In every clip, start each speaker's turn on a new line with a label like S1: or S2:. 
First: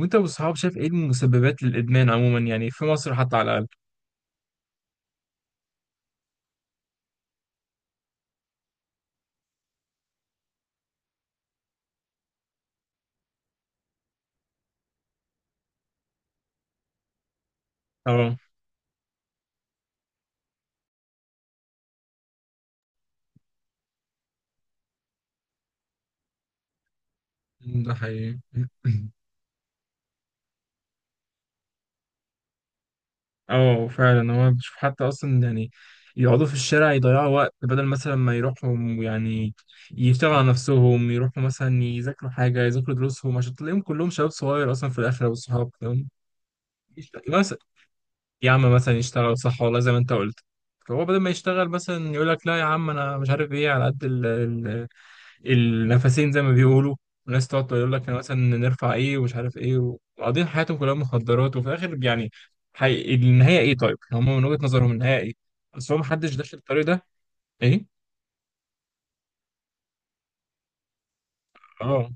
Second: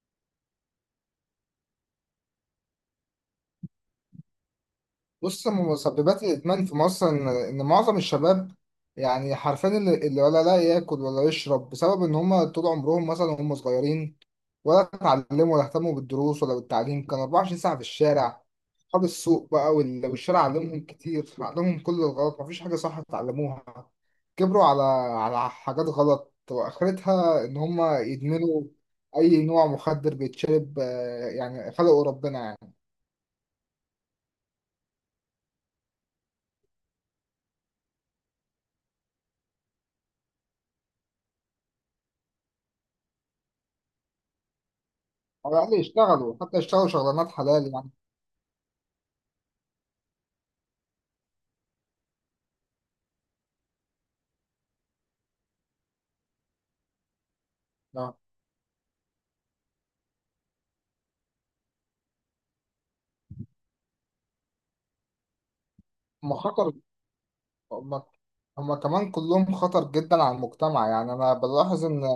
S1: وانت والصحاب شايف ايه المسببات للادمان عموما في مصر حتى على الاقل.
S2: بص، من مسببات الإدمان في مصر إن معظم الشباب يعني حرفيا اللي ولا لا ياكل ولا يشرب بسبب إن هما طول عمرهم مثلا وهم صغيرين ولا اتعلموا ولا اهتموا بالدروس ولا بالتعليم، كانوا 24 ساعة في
S1: اه،
S2: الشارع. أصحاب السوق بقى والشارع علمهم كتير، علمهم كل الغلط، مفيش حاجة صح اتعلموها. كبروا على حاجات غلط وآخرتها إن
S1: ده
S2: هما
S1: حقيقي.
S2: يدمنوا أي نوع مخدر بيتشرب. يعني خلقه ربنا يعني.
S1: اه فعلا، هو بشوف حتى اصلا، يقعدوا في الشارع يضيعوا وقت بدل مثلا ما يروحوا، يعني يشتغلوا على نفسهم، يروحوا مثلا يذاكروا حاجه، يذاكروا دروسهم، عشان تلاقيهم كلهم شباب صغير اصلا في الاخر.
S2: على
S1: والصحاب
S2: الأقل
S1: تمام
S2: يشتغلوا، حتى يشتغلوا شغلانات
S1: مثلا،
S2: حلال يعني.
S1: يا عم مثلا يشتغل صح، والله زي ما انت قلت. فهو بدل ما يشتغل مثلا يقول لك لا يا عم انا مش عارف ايه، على قد النفسين زي ما بيقولوا. وناس تقعد تقول لك
S2: لو-
S1: أنا مثلا نرفع ايه ومش عارف ايه، وقاضيين حياتهم كلها مخدرات، وفي الاخر النهايه ايه طيب؟ هم من وجهة نظرهم النهايه ايه؟ اصل هو محدش
S2: ما
S1: داخل
S2: خطر.
S1: الطريق ده. ايه؟
S2: هما هما كمان كلهم خطر جدا على المجتمع. يعني أنا بلاحظ إن
S1: اه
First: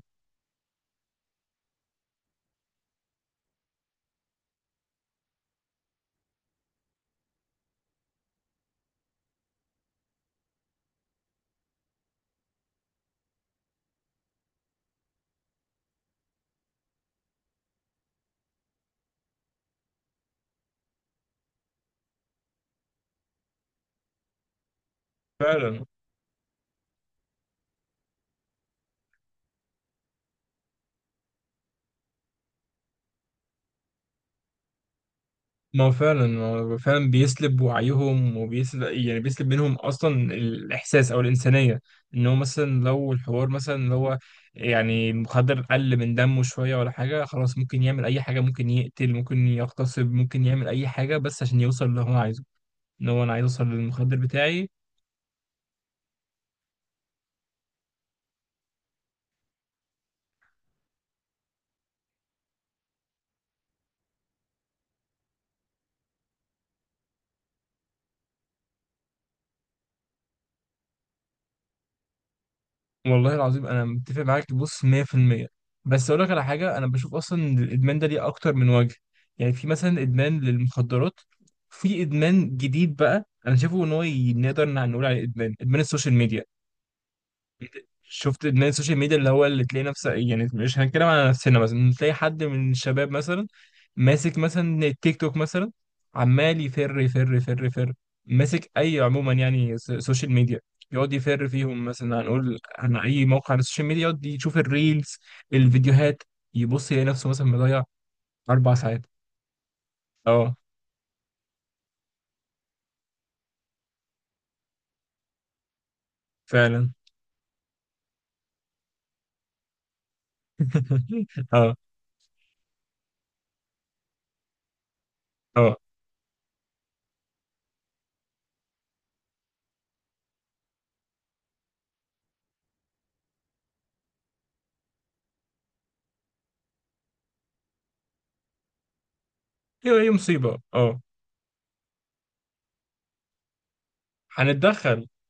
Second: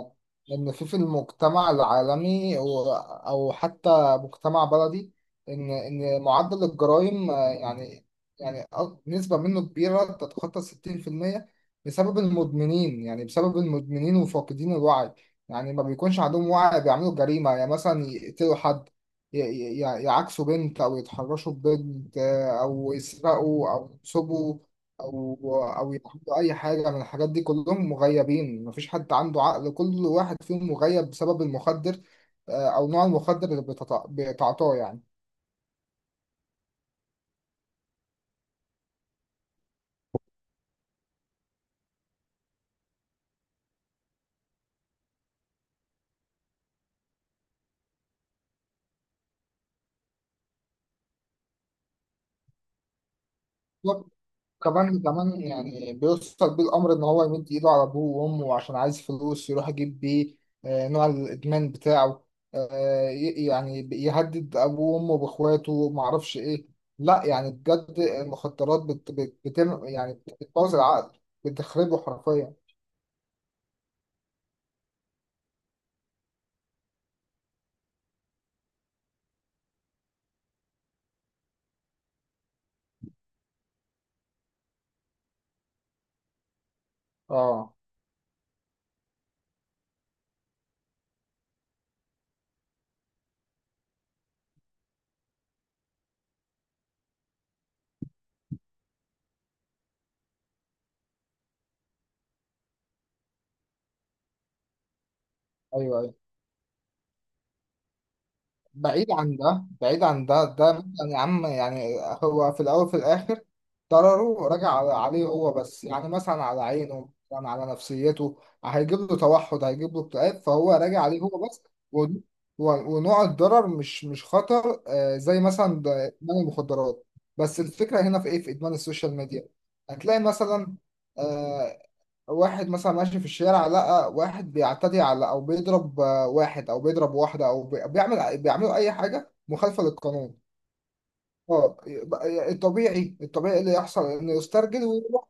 S2: في المجتمع العالمي أو حتى مجتمع بلدي، إن معدل الجرائم، يعني، يعني نسبة منه كبيرة تتخطى 60% بسبب المدمنين، يعني بسبب المدمنين وفاقدين الوعي. يعني ما بيكونش عندهم وعي، بيعملوا جريمة، يعني مثلا يقتلوا حد، يعاكسوا بنت أو يتحرشوا ببنت، أو يسرقوا أو يسبوا او
S1: فعلا.
S2: او يعملوا اي حاجه من الحاجات دي. كلهم مغيبين، مفيش حد عنده عقل، كل واحد فيهم مغيب بسبب المخدر، آه، او نوع المخدر اللي بتعاطاه يعني.
S1: ما هو فعلا، هو فعلا بيسلب وعيهم، وبيسلب بيسلب منهم اصلا الاحساس او الانسانيه. ان هو مثلا لو الحوار مثلا اللي هو المخدر قل من دمه شويه ولا حاجه، خلاص ممكن يعمل اي حاجه، ممكن يقتل، ممكن يغتصب، ممكن يعمل اي حاجه بس عشان يوصل اللي هو عايزه. ان هو انا عايز اوصل للمخدر بتاعي.
S2: كمان يعني بيوصل بيه الامر ان هو يمد ايده على ابوه وامه عشان عايز فلوس يروح يجيب بيه، نوع الادمان بتاعه. يعني يهدد ابوه وامه باخواته معرفش ايه. لا يعني بجد المخدرات بت بت بتم، يعني بتبوظ العقل، بتخربه حرفيا.
S1: والله العظيم انا متفق معاك بص 100%. بس اقول لك على حاجه، انا بشوف اصلا إن الادمان ده ليه اكتر من وجه. في مثلا ادمان للمخدرات، في ادمان جديد بقى انا شايفه ان هو نقدر نقول عليه ادمان، ادمان السوشيال ميديا.
S2: اه،
S1: شفت ان السوشيال ميديا اللي هو، اللي تلاقي نفسك، مش هنتكلم على نفسنا، مثلا تلاقي حد من الشباب مثلا ماسك مثلا التيك توك مثلا، عمال يفر، ماسك اي، عموما سوشيال ميديا، يقعد يفر فيهم. مثلا هنقول عن اي موقع على السوشيال ميديا، يقعد يشوف الريلز،
S2: ايوه ايوه.
S1: الفيديوهات، يبص يلاقي نفسه مثلا مضيع اربع ساعات.
S2: بعيد عن ده، بعيد عن ده،
S1: اه
S2: ده مثلا يا عم يعني هو في الاول في الاخر ضرره راجع عليه هو بس. يعني مثلا على
S1: فعلا.
S2: عينه، مثلا على نفسيته، هيجيب له توحد، هيجيب له اكتئاب، فهو راجع عليه هو بس.
S1: اه.
S2: و- ونوع الضرر مش خطر، زي
S1: اه،
S2: مثلا ده ادمان المخدرات. بس الفكره هنا في ايه؟ في ادمان السوشيال ميديا هتلاقي مثلا، آه، واحد مثلا ماشي في الشارع لقى واحد بيعتدي على او بيضرب، واحد او بيضرب واحده او بيعملوا اي حاجه مخالفه
S1: ايوه، هي
S2: للقانون.
S1: مصيبه اه.
S2: اه، يبقى الطبيعي، الطبيعي اللي يحصل انه يسترجل
S1: هنتدخل.
S2: ويروح.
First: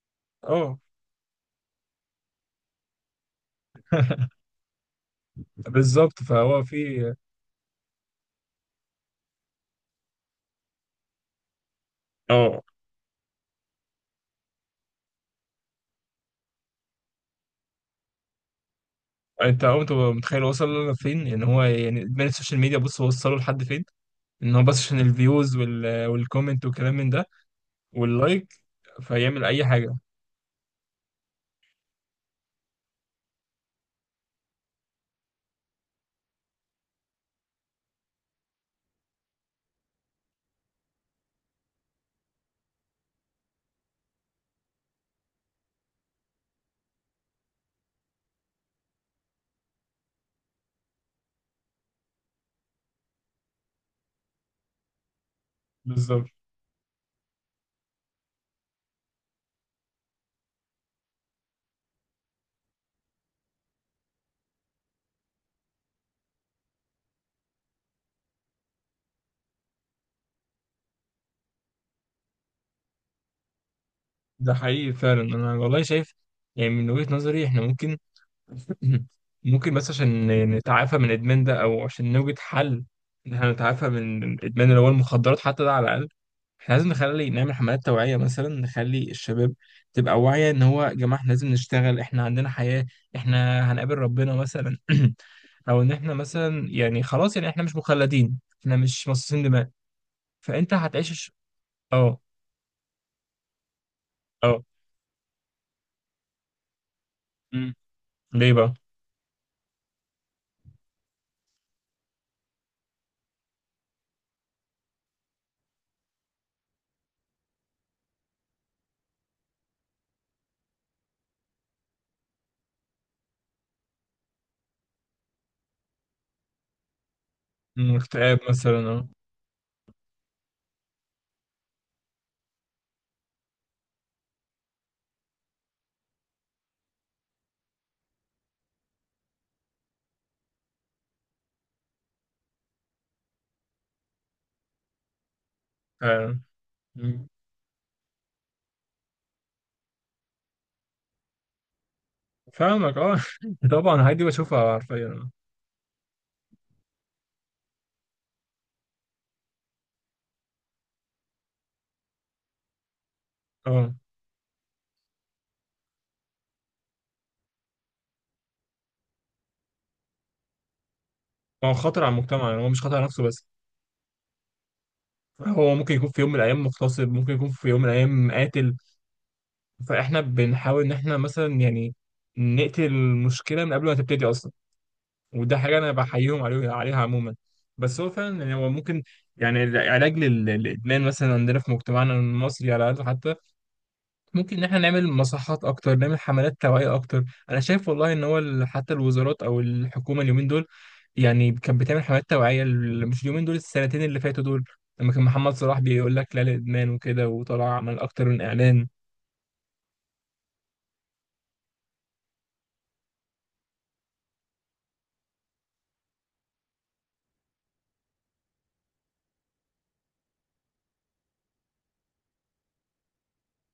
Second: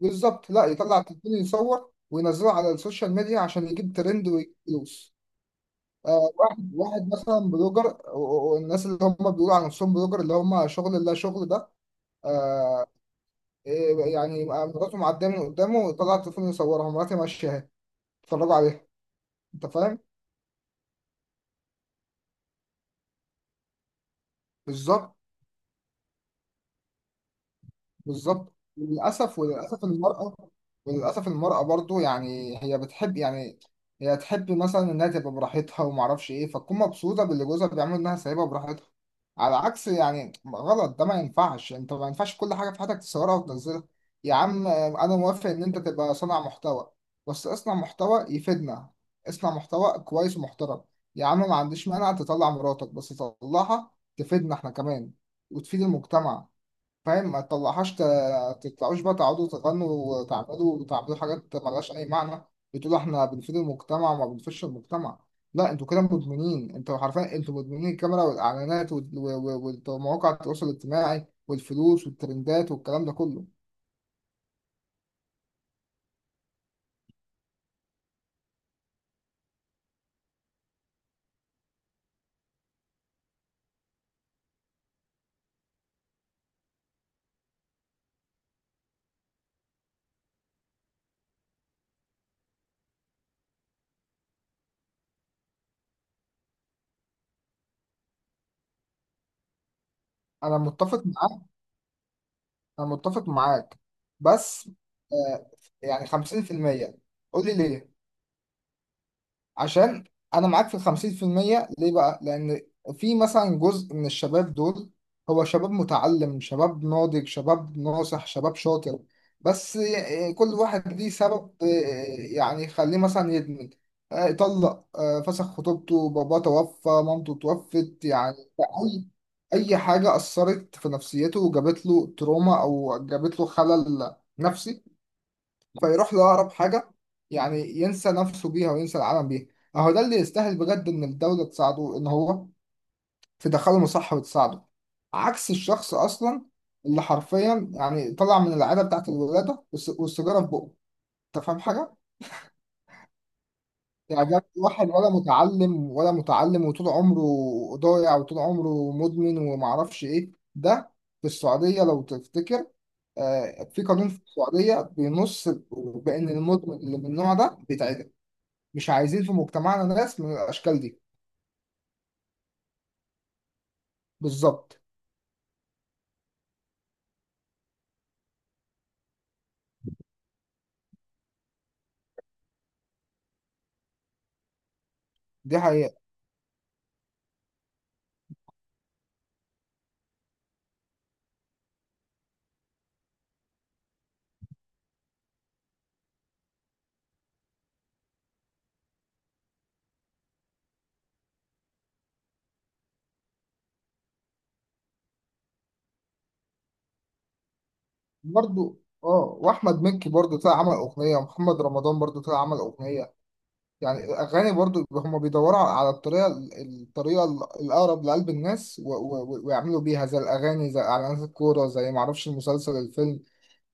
S2: بالظبط، لا،
S1: اه.
S2: يطلع التليفون يصور وينزله على السوشيال ميديا عشان يجيب ترند ويجيب فلوس.
S1: بالظبط، فهو
S2: واحد
S1: في.
S2: مثلا بلوجر، والناس اللي هم بيقولوا على نفسهم بلوجر، اللي هم شغل، لا شغل ده؟
S1: اه،
S2: آه. إيه يعني؟ يبقى مراته معديه من قدامه ويطلع التليفون يصورها، مراتي ماشيه اهي، اتفرجوا عليها.
S1: انت
S2: انت
S1: عمرك
S2: فاهم؟
S1: تبقى متخيل وصل لفين؟ ان هو ادمان السوشيال ميديا بص وصله لحد فين، ان هو بس عشان
S2: بالظبط.
S1: الفيوز والكومنت والكلام من ده، واللايك،
S2: بالظبط وللاسف،
S1: فيعمل اي
S2: وللاسف
S1: حاجه.
S2: المراه وللاسف المراه برضو، يعني هي بتحب يعني، هي تحب مثلا انها تبقى براحتها وما اعرفش ايه، فتكون مبسوطه باللي جوزها بيعمله، انها سايبها براحتها. على عكس يعني، غلط ده، ما ينفعش انت، ما ينفعش كل حاجه في حياتك تصورها وتنزلها. يا عم انا موافق ان انت تبقى صانع محتوى، بس اصنع محتوى يفيدنا، اصنع محتوى كويس ومحترم. يا عم ما عنديش مانع تطلع مراتك، بس تطلعها تفيدنا احنا كمان، وتفيد
S1: بالظبط.
S2: المجتمع. فاهم؟ ما تطلعهاش تطلعوش بقى تقعدوا تغنوا وتعملوا، وتعملوا حاجات ملهاش أي معنى، بتقولوا إحنا بنفيد المجتمع وما بنفيدش المجتمع. لا، انتوا كده مدمنين، انتوا حرفيا انتوا مدمنين الكاميرا والاعلانات ومواقع التواصل الاجتماعي والفلوس والترندات والكلام ده كله.
S1: ده حقيقي فعلا، انا والله شايف من وجهه نظري احنا ممكن، ممكن بس عشان نتعافى من الإدمان ده، أو عشان نوجد حل إن إحنا نتعافى من الإدمان اللي هو المخدرات حتى ده على الأقل. إحنا لازم نعمل حملات توعية، مثلا نخلي الشباب تبقى واعية. إن هو يا جماعة إحنا لازم نشتغل، إحنا عندنا حياة، إحنا هنقابل ربنا مثلا. أو إن إحنا مثلا خلاص إحنا مش مخلدين، إحنا مش مصاصين دماء.
S2: انا
S1: فأنت
S2: متفق
S1: هتعيش
S2: معاك،
S1: أه.
S2: انا متفق معاك،
S1: أه.
S2: بس آه يعني 50%. قول لي
S1: مم.
S2: ليه؟
S1: ليه بقى؟
S2: عشان انا معاك في 50%. ليه بقى؟ لان في مثلا جزء من الشباب دول، هو شباب متعلم، شباب ناضج، شباب ناصح، شباب شاطر، بس كل واحد ليه سبب، يعني يخليه مثلا يدمن. طلق، فسخ خطوبته، باباه توفى، مامته
S1: مم،
S2: توفت، يعني
S1: اكتئاب مثلا.
S2: اي، اي حاجه اثرت في نفسيته وجابت له تروما او جابت له خلل نفسي، فيروح لأقرب حاجة يعني ينسى نفسه بيها وينسى العالم بيها. أهو ده اللي يستاهل بجد إن الدولة تساعده، إن هو تدخله مصحة وتساعده، عكس الشخص
S1: أه
S2: أصلا اللي
S1: فعلا.
S2: حرفيا يعني طلع من العادة بتاعت الولادة والسيجارة في بقه. أنت فاهم حاجة؟
S1: فاهمك اه. طبعا الحاجات دي
S2: يعني ده
S1: بشوفها
S2: واحد ولا
S1: حرفيا.
S2: متعلم، ولا متعلم وطول عمره ضايع، وطول عمره مدمن ومعرفش إيه ده. في السعودية، لو تفتكر، في
S1: اه،
S2: قانون في السعودية بينص بأن المدمن اللي من النوع ده بيتعدم. مش عايزين في مجتمعنا ناس من الاشكال دي.
S1: هو خطر على المجتمع، هو مش خطر على نفسه بس،
S2: بالظبط.
S1: هو ممكن يكون في يوم من الايام مغتصب، ممكن يكون في يوم من الايام قاتل. فاحنا بنحاول ان احنا مثلا نقتل المشكله من قبل ما تبتدي اصلا، وده
S2: دي
S1: حاجه انا
S2: حقيقة.
S1: بحييهم عليها عموما. بس هو فعلا هو ممكن، العلاج للادمان مثلا عندنا في مجتمعنا المصري على الاقل حتى، ممكن ان احنا نعمل مصحات اكتر، نعمل حملات توعية اكتر. انا شايف والله ان هو حتى الوزارات او الحكومة اليومين دول، كانت بتعمل حملات توعية مش اليومين دول، السنتين اللي فاتوا دول، لما كان محمد صلاح بيقول لك لا للادمان وكده، وطلع عمل اكتر من
S2: برضو
S1: اعلان.
S2: اه، واحمد مكي برضو طلع عمل اغنية، ومحمد رمضان برضو طلع عمل اغنية. يعني الاغاني برضو، هم بيدوروا على الطريقة، الطريقة الاقرب لقلب الناس، ويعملوا بيها زي الاغاني، زي اعلانات الكورة، زي معرفش المسلسل، الفيلم.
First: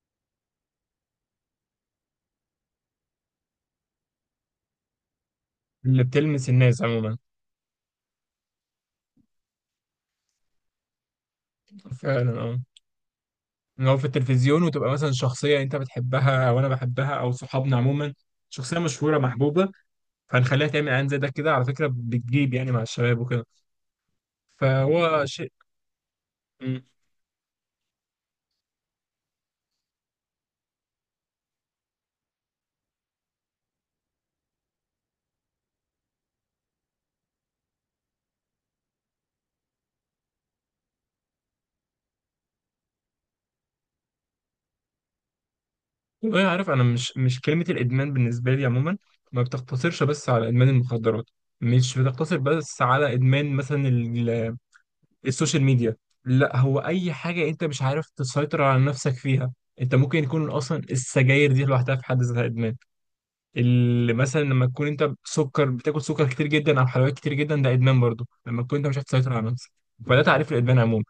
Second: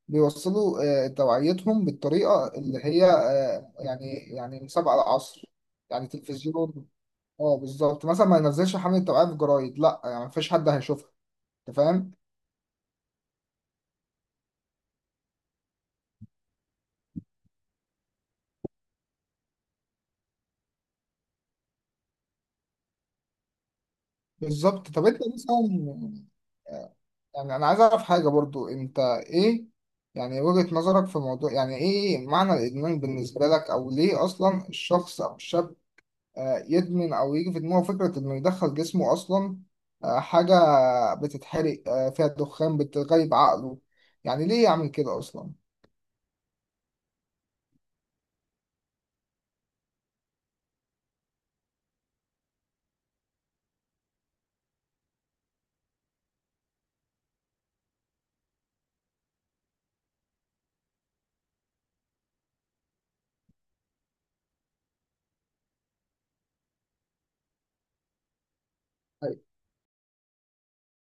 S2: بيوصلوا توعيتهم بالطريقة اللي هي، يعني يعني مسابقة العصر
S1: اللي
S2: يعني،
S1: بتلمس الناس
S2: تلفزيون.
S1: عموما.
S2: اه بالظبط. مثلا ما ينزلش حملة توعية في جرايد، لا يعني مفيش حد هيشوفها. انت فاهم؟
S1: فعلا اه. ان هو في التلفزيون، وتبقى مثلا شخصية انت بتحبها او انا بحبها او صحابنا عموما، شخصية مشهورة محبوبة، فهنخليها تعمل اعلان زي ده كده على فكرة، بتجيب مع الشباب وكده.
S2: بالظبط. طب انت
S1: فهو شيء.
S2: مثلا،
S1: إمم.
S2: يعني انا عايز اعرف حاجه برضو، انت ايه يعني وجهه نظرك في الموضوع؟ يعني ايه معنى الادمان بالنسبه لك؟ او ليه اصلا الشخص او الشاب يدمن؟ او يجي في دماغه فكره انه يدخل جسمه اصلا حاجه بتتحرق فيها دخان، بتغيب عقله؟ يعني ليه يعمل كده اصلا؟
S1: والله عارف، انا مش، مش كلمه الادمان بالنسبه لي عموما ما بتقتصرش بس على ادمان المخدرات، مش بتقتصر بس على ادمان مثلا السوشيال ميديا. لا، هو اي حاجه انت مش عارف تسيطر على نفسك فيها. انت ممكن يكون اصلا السجاير دي لوحدها في حد ذاتها ادمان. اللي مثلا لما تكون انت سكر بتاكل سكر كتير جدا او حلويات كتير جدا، ده ادمان برضه، لما تكون انت مش عارف تسيطر
S2: أيوة،
S1: على نفسك. فده تعريف الادمان عموما.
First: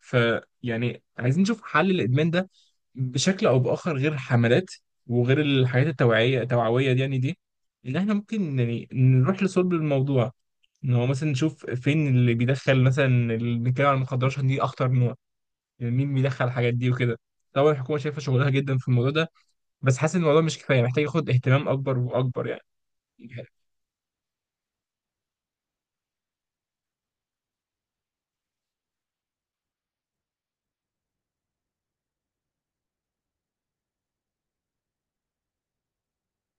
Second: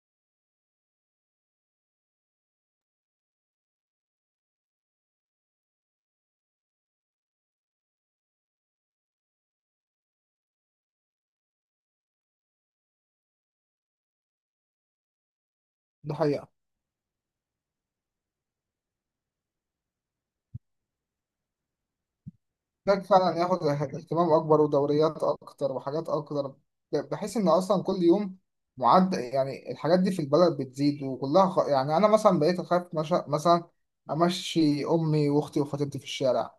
S1: عايزين نشوف حل الادمان ده بشكل او باخر، غير الحملات وغير الحاجات التوعويه دي. ان احنا ممكن نروح لصلب الموضوع، ان هو مثلا نشوف فين اللي بيدخل مثلا، اللي بنتكلم عن المخدرات عشان دي اخطر نوع، مين
S2: ده
S1: بيدخل
S2: حقيقه.
S1: الحاجات دي وكده. طبعا الحكومه شايفه شغلها جدا في الموضوع ده، بس حاسس ان الموضوع مش كفايه، محتاج ياخد اهتمام اكبر واكبر يعني.
S2: محتاج فعلا ياخد اهتمام اكبر، ودوريات اكتر، وحاجات اكتر، بحيث ان اصلا كل يوم معد، يعني الحاجات دي في البلد بتزيد وكلها خ... يعني انا مثلا بقيت اخاف، مش مثلا امشي امي واختي وخطيبتي في الشارع،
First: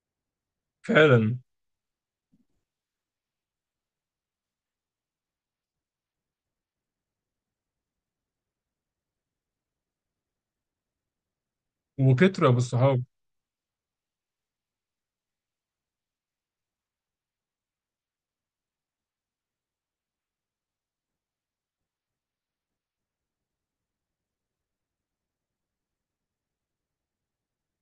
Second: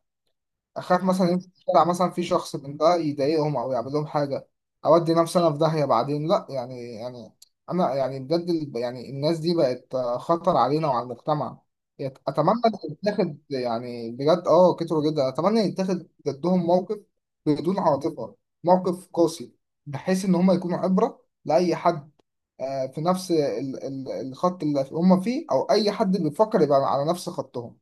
S2: اخاف مثلا
S1: فعلا.
S2: يمشي في الشارع مثلا في شخص من ده يضايقهم او يعمل لهم حاجه، اودي نفسي انا في داهيه بعدين لا يعني يعني، انا يعني بجد يعني الناس دي بقت خطر علينا وعلى المجتمع.
S1: وكترة
S2: اتمنى ان
S1: بالصحاب.
S2: يتاخد، يعني بجد اه كتروا جدا، اتمنى يتاخد ضدهم موقف بدون عاطفه، موقف قاسي، بحيث ان هم يكونوا عبره لاي حد في نفس الخط اللي هم فيه، او اي حد بيفكر يبقى على نفس خطهم.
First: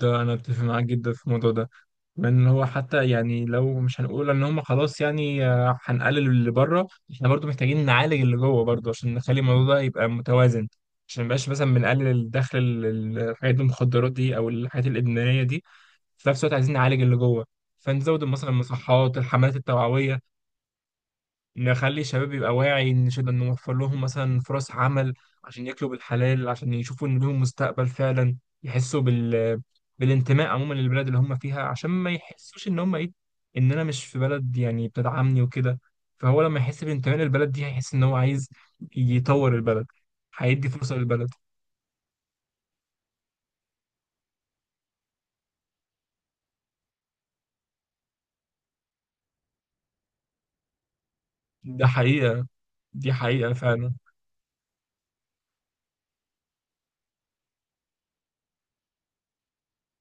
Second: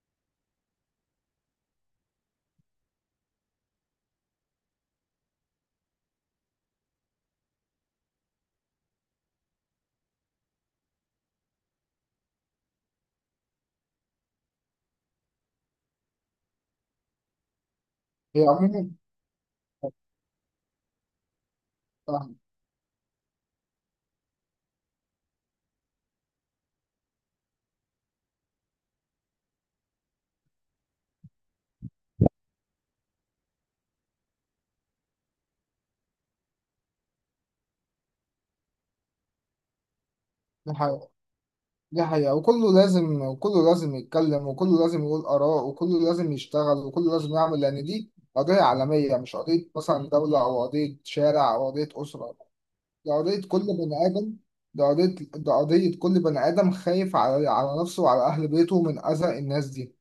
S1: ده انا اتفق معاك جدا في الموضوع ده. من هو حتى، لو مش هنقول ان هم خلاص، آه، هنقلل اللي بره، احنا برضو محتاجين نعالج اللي جوه برضو، عشان نخلي الموضوع ده يبقى متوازن. عشان مبقاش مثلا بنقلل الدخل الحاجات المخدرات دي او الحاجات الادمانيه دي، في نفس الوقت عايزين نعالج اللي جوه. فنزود
S2: هي
S1: مثلا
S2: عموما
S1: المصحات، الحملات التوعويه، نخلي
S2: آه،
S1: الشباب يبقى واعي، نوفر لهم مثلا فرص عمل عشان ياكلوا بالحلال، عشان يشوفوا ان لهم مستقبل فعلا، يحسوا بال، بالانتماء عموما للبلد اللي هم فيها، عشان ما يحسوش ان هم ايه، ان انا مش في بلد بتدعمني وكده. فهو لما يحس بانتماء للبلد دي، هيحس ان هو عايز يطور البلد، هيدي
S2: دي
S1: فرصة
S2: حقيقة.
S1: للبلد.
S2: دي حقيقة، وكله لازم، وكله لازم يتكلم، وكله لازم يقول آراء، وكله لازم يشتغل، وكله لازم يعمل، لأن دي قضية عالمية، مش قضية مثلا دولة أو قضية شارع أو
S1: ده
S2: قضية أسرة.
S1: حقيقة.
S2: دي
S1: دي
S2: قضية
S1: حقيقة
S2: كل
S1: فعلا.
S2: بني آدم. دي قضية كل بني آدم خايف على على نفسه وعلى أهل بيته من أذى الناس دي.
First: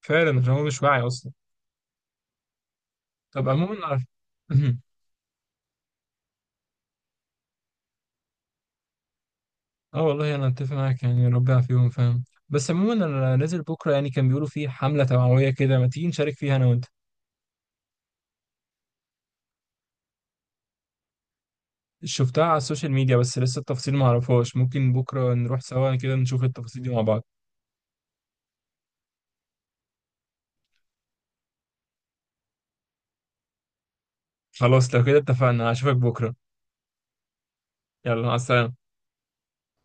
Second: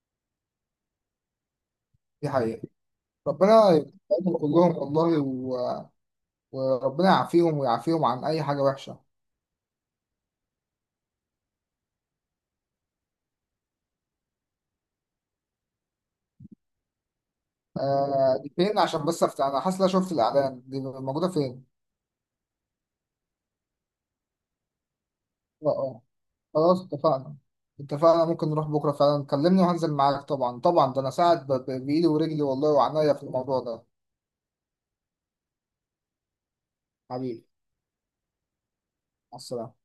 S1: فعلا، عشان هو مش واعي اصلا.
S2: دي حقيقة.
S1: طب
S2: ربنا
S1: عموما
S2: يبارك كلهم والله، و... وربنا يعافيهم ويعافيهم عن أي حاجة وحشة.
S1: اه والله انا اتفق معاك، ربنا يعافيهم، فاهم. بس عموما انا نازل بكره، يعني كان بيقولوا في حمله توعويه كده، ما تيجي نشارك فيها انا وانت.
S2: آه، دي فين؟ عشان بس أفتح، أنا حاسس إن أنا شفت الإعلان، دي موجودة فين؟
S1: شفتها على السوشيال ميديا بس لسه التفاصيل ما اعرفهاش، ممكن بكره نروح
S2: اه
S1: سوا
S2: آه.
S1: كده نشوف
S2: خلاص
S1: التفاصيل دي مع بعض.
S2: اتفقنا. اتفقنا، ممكن نروح بكرة فعلا، كلمني وهنزل معاك، طبعا طبعا، ده أنا ساعد بإيدي ورجلي والله وعناية في الموضوع ده.
S1: خلاص لو كده اتفقنا، هشوفك بكره.
S2: حبيبي،
S1: يلا، مع السلامه.
S2: مع السلامة.